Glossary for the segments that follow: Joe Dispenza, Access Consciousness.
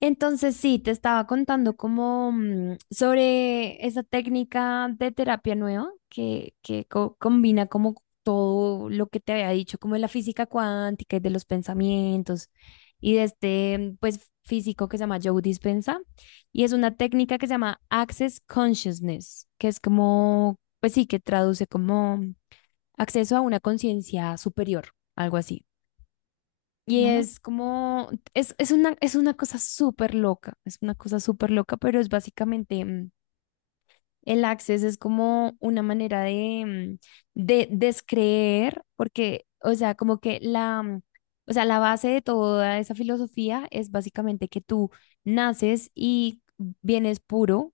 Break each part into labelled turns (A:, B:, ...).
A: Entonces sí, te estaba contando como sobre esa técnica de terapia nueva que combina como todo lo que te había dicho, como de la física cuántica y de los pensamientos y de este pues físico que se llama Joe Dispenza, y es una técnica que se llama Access Consciousness, que es como, pues sí, que traduce como acceso a una conciencia superior, algo así. Y
B: ¿No?
A: es como, es una cosa súper loca, es una cosa súper loca, pero es básicamente, el access es como una manera de, de descreer, porque, o sea, como que o sea, la base de toda esa filosofía es básicamente que tú naces y vienes puro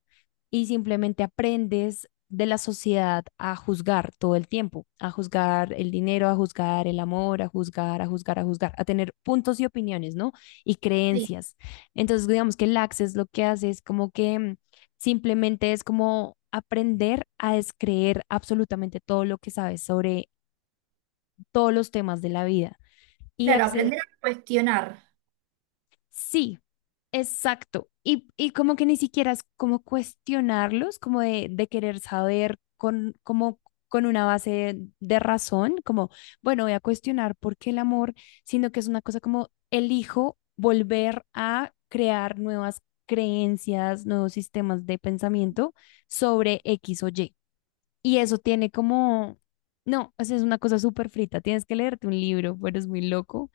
A: y simplemente aprendes de la sociedad a juzgar todo el tiempo, a juzgar el dinero, a juzgar el amor, a juzgar, a juzgar, a juzgar, a tener puntos y opiniones, ¿no? Y
B: Sí,
A: creencias. Entonces, digamos que el access lo que hace es como que simplemente es como aprender a descreer absolutamente todo lo que sabes sobre todos los temas de la vida. Y
B: claro,
A: acce-
B: aprender a cuestionar.
A: sí, exacto. Y como que ni siquiera es como cuestionarlos, como de querer saber como con una base de razón, como, bueno, voy a cuestionar por qué el amor, sino que es una cosa como elijo volver a crear nuevas creencias, nuevos sistemas de pensamiento sobre X o Y. Y eso tiene como, no, o sea, es una cosa súper frita, tienes que leerte un libro, pero es muy loco,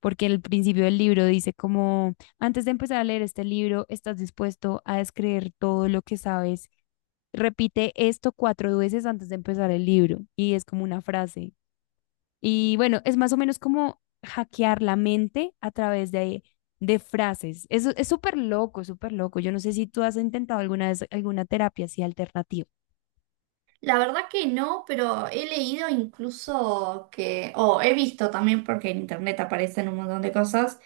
A: porque el principio del libro dice como, antes de empezar a leer este libro, estás dispuesto a descreer todo lo que sabes, repite esto 4 veces antes de empezar el libro, y es como una frase. Y bueno, es más o menos como hackear la mente a través de frases. Eso es súper loco, súper loco. Yo no sé si tú has intentado alguna vez alguna terapia así alternativa.
B: La verdad que no, pero he leído incluso que, o he visto también, porque en internet aparecen un montón de cosas,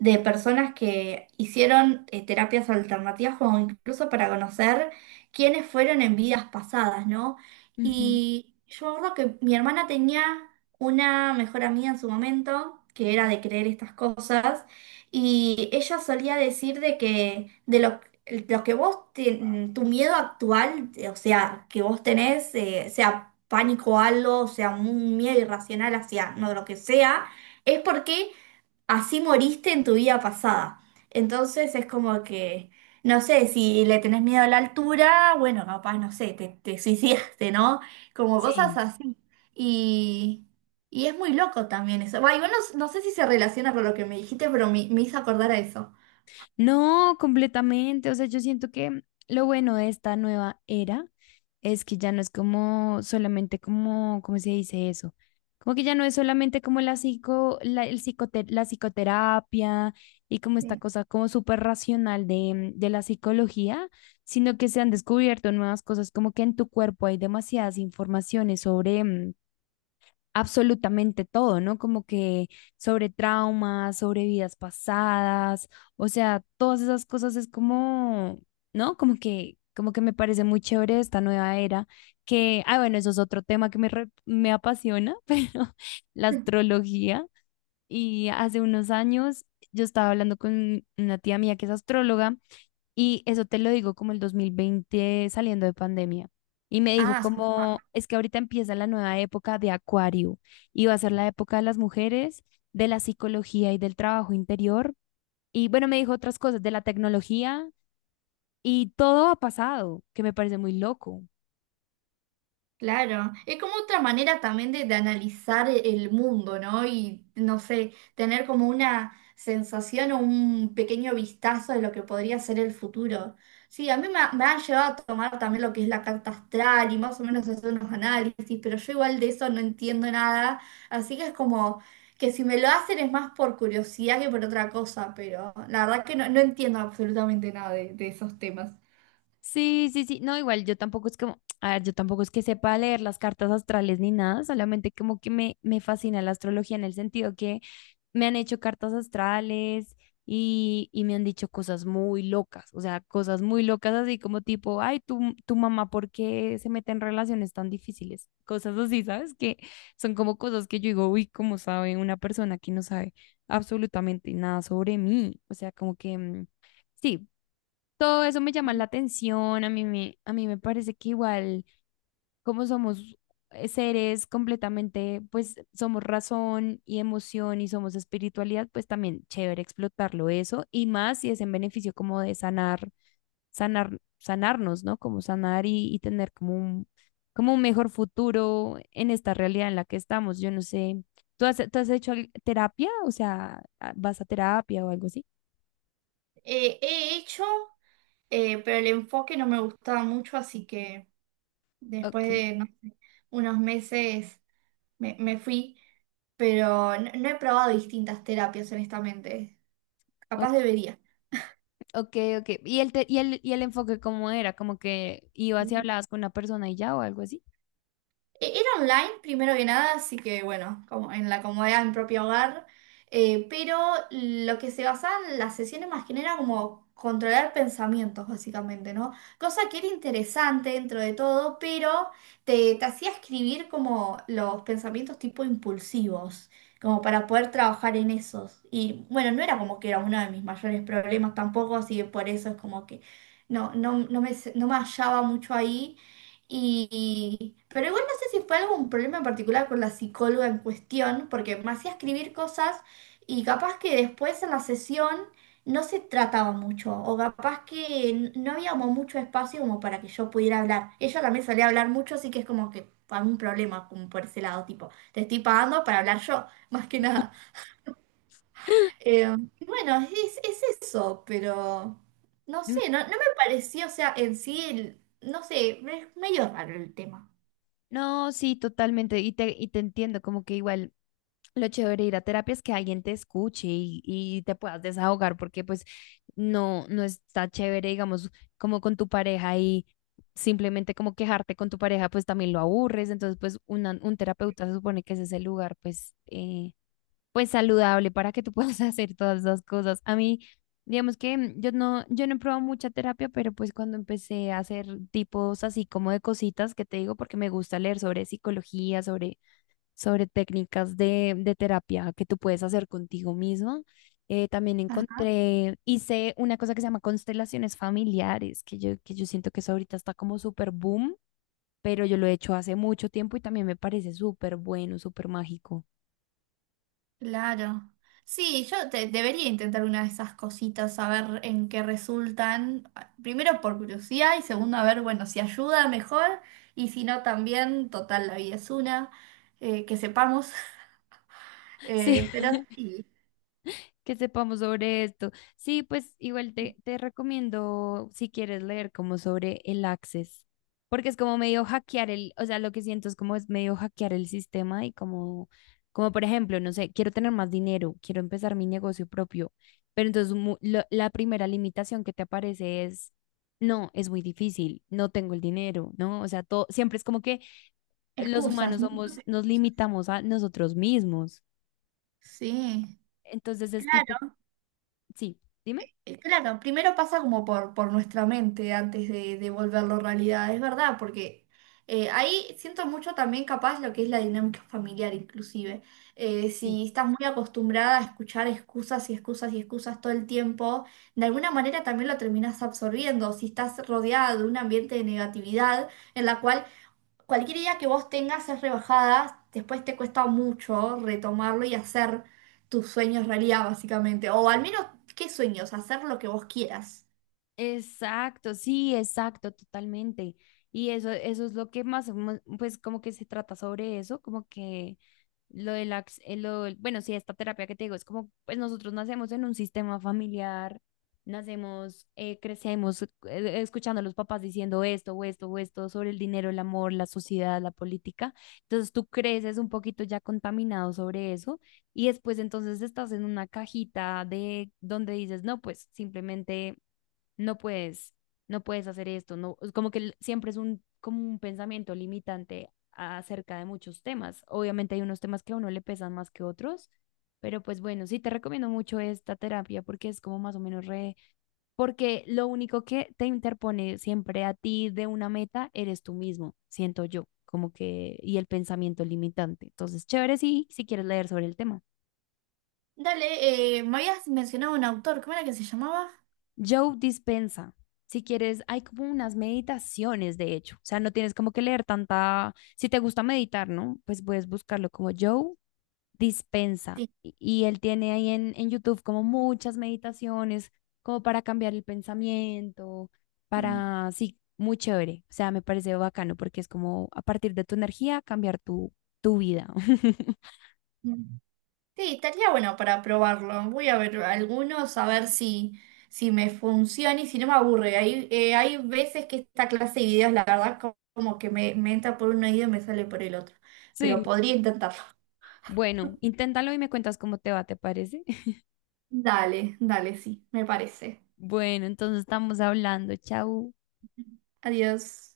B: de personas que hicieron terapias alternativas o incluso para conocer quiénes fueron en vidas pasadas, ¿no?
A: Ujú.
B: Y yo me acuerdo que mi hermana tenía una mejor amiga en su momento, que era de creer estas cosas, y ella solía decir de que lo que vos, tu miedo actual, o sea, que vos tenés, sea pánico a algo, sea un miedo irracional hacia no, lo que sea, es porque así moriste en tu vida pasada. Entonces es como que, no sé, si le tenés miedo a la altura, bueno, capaz, no sé, te suicidaste, ¿no? Como cosas
A: Sí.
B: así. Y, y es muy loco también eso. Va, igual no sé si se relaciona con lo que me dijiste, pero me hizo acordar a eso.
A: No, completamente. O sea, yo siento que lo bueno de esta nueva era es que ya no es como solamente como, ¿cómo se dice eso? Como que ya no es solamente como la la psicoterapia y como esta cosa como súper racional de la psicología, sino que se han descubierto nuevas cosas, como que en tu cuerpo hay demasiadas informaciones sobre, absolutamente todo, ¿no? Como que sobre traumas, sobre vidas pasadas, o sea, todas esas cosas es como, ¿no? Como como que me parece muy chévere esta nueva era, que, ah, bueno, eso es otro tema que me apasiona, pero la astrología. Y hace unos años yo estaba hablando con una tía mía que es astróloga, y eso te lo digo como el 2020 saliendo de pandemia. Y me dijo
B: Ah,
A: como, es que ahorita empieza la nueva época de Acuario y va a ser la época de las mujeres, de la psicología y del trabajo interior. Y bueno, me dijo otras cosas de la tecnología y todo ha pasado, que me parece muy loco.
B: claro, es como otra manera también de analizar el mundo, ¿no? Y, no sé, tener como una sensación o un pequeño vistazo de lo que podría ser el futuro. Sí, a me han llevado a tomar también lo que es la carta astral y más o menos hacer unos análisis, pero yo igual de eso no entiendo nada, así que es como que si me lo hacen es más por curiosidad que por otra cosa, pero la verdad que no, no entiendo absolutamente nada de esos temas.
A: Sí, sí, sí. No, igual yo tampoco es como, a ver, yo tampoco es que sepa leer las cartas astrales ni nada, solamente como que me fascina la astrología en el sentido que me han hecho cartas astrales y me han dicho cosas muy locas, o sea, cosas muy locas así como tipo, ay, tu mamá, ¿por qué se mete en relaciones tan difíciles? Cosas así, ¿sabes? Que son como cosas que yo digo, uy, ¿cómo sabe una persona que no sabe absolutamente nada sobre mí? O sea, como que... mm, sí, todo eso me llama la atención, a a mí me parece que igual como somos seres completamente, pues somos razón y emoción y somos espiritualidad, pues también chévere explotarlo eso y más si es en beneficio como de sanar, sanar, sanarnos, ¿no? Como sanar y tener como como un mejor futuro en esta realidad en la que estamos. Yo no sé, tú has hecho terapia? O sea, ¿vas a terapia o algo así?
B: He hecho. Pero el enfoque no me gustaba mucho, así que después
A: Ok,
B: de no sé, unos meses me fui, pero no, no he probado distintas terapias, honestamente. Capaz debería.
A: ok, ok. ¿Y y y el enfoque cómo era? ¿Como que ibas y hablabas con una persona y ya o algo así?
B: Era online, primero que nada, así que bueno, como en la comodidad de mi propio hogar. Pero lo que se basaban las sesiones más que nada era como controlar pensamientos, básicamente, ¿no? Cosa que era interesante dentro de todo, pero te hacía escribir como los pensamientos tipo impulsivos, como para poder trabajar en esos. Y bueno, no era como que era uno de mis mayores problemas tampoco, así que por eso es como que no no me hallaba mucho ahí. Y, pero igual no sé si fue algún problema en particular con la psicóloga en cuestión, porque me hacía escribir cosas y capaz que después en la sesión no se trataba mucho, o capaz que no había como mucho espacio como para que yo pudiera hablar. Ella también solía hablar mucho, así que es como que algún problema como por ese lado, tipo, te estoy pagando para hablar yo, más que nada. Y bueno, es eso, pero no sé,
A: Mm,
B: no me pareció, o sea, en sí, no sé, es medio raro el tema.
A: no, sí, totalmente. Y y te entiendo, como que igual lo chévere de ir a terapia es que alguien te escuche y te puedas desahogar, porque pues no, no está chévere, digamos, como con tu pareja y simplemente como quejarte con tu pareja, pues también lo aburres. Entonces, pues un terapeuta se supone que ese es el lugar, pues, pues saludable para que tú puedas hacer todas las cosas. A mí, digamos que yo no he probado mucha terapia, pero pues cuando empecé a hacer tipos así como de cositas que te digo, porque me gusta leer sobre psicología, sobre, sobre técnicas de terapia que tú puedes hacer contigo mismo. Eh, también encontré, hice una cosa que se llama constelaciones familiares, que que yo siento que eso ahorita está como súper boom, pero yo lo he hecho hace mucho tiempo y también me parece súper bueno, súper mágico.
B: Claro. Sí, debería intentar una de esas cositas, a ver en qué resultan. Ah, primero por curiosidad y segundo a ver, bueno, si ayuda mejor y si no también, total, la vida es una, que sepamos.
A: Sí,
B: Pero sí,
A: que sepamos sobre esto. Sí, pues igual te recomiendo si quieres leer como sobre el Access, porque es como medio hackear el, o sea, lo que siento es como es medio hackear el sistema y como, como por ejemplo, no sé, quiero tener más dinero, quiero empezar mi negocio propio, pero entonces la primera limitación que te aparece es... No, es muy difícil, no tengo el dinero, ¿no? O sea, todo, siempre es como que los
B: excusas.
A: humanos somos,
B: Muchas...
A: nos limitamos a nosotros mismos.
B: Sí.
A: Entonces es tipo, sí, dime.
B: Claro, primero pasa como por nuestra mente antes de volverlo realidad, es verdad, porque ahí siento mucho también capaz lo que es la dinámica familiar inclusive.
A: Sí.
B: Si estás muy acostumbrada a escuchar excusas y excusas y excusas todo el tiempo, de alguna manera también lo terminas absorbiendo. Si estás rodeada de un ambiente de negatividad en la cual cualquier idea que vos tengas es rebajada, después te cuesta mucho retomarlo y hacer tus sueños realidad, básicamente. O al menos, ¿qué sueños? Hacer lo que vos quieras.
A: Exacto, sí, exacto, totalmente. Y eso es lo que más, o pues como que se trata sobre eso, como que lo de la bueno, sí, esta terapia que te digo, es como, pues nosotros nacemos en un sistema familiar, nacemos, crecemos escuchando a los papás diciendo esto o esto o esto sobre el dinero, el amor, la sociedad, la política. Entonces tú creces un poquito ya contaminado sobre eso y después entonces estás en una cajita de donde dices, no, pues simplemente no puedes, no puedes hacer esto, no, es como que siempre es un, como un pensamiento limitante acerca de muchos temas. Obviamente hay unos temas que a uno le pesan más que otros, pero pues bueno, sí te recomiendo mucho esta terapia porque es como más o menos re, porque lo único que te interpone siempre a ti de una meta eres tú mismo, siento yo, como que, y el pensamiento limitante. Entonces, chévere si, si quieres leer sobre el tema.
B: Dale, me habías mencionado un autor, ¿cómo era que se llamaba?
A: Joe Dispensa, si quieres, hay como unas meditaciones, de hecho. O sea, no tienes como que leer tanta... Si te gusta meditar, ¿no? Pues puedes buscarlo como Joe Dispensa,
B: Sí.
A: y él tiene ahí en YouTube como muchas meditaciones, como para cambiar el pensamiento, para... Sí, muy chévere. O sea, me parece bacano porque es como a partir de tu energía cambiar tu vida.
B: Mm. Sí, estaría bueno para probarlo. Voy a ver algunos a ver si, si me funciona y si no me aburre. Hay, hay veces que esta clase de videos, la verdad, como que me entra por un oído y me sale por el otro. Pero
A: Sí.
B: podría intentarlo.
A: Bueno, inténtalo y me cuentas cómo te va, ¿te parece?
B: Dale, dale, sí, me parece.
A: Bueno, entonces estamos hablando. Chau.
B: Adiós.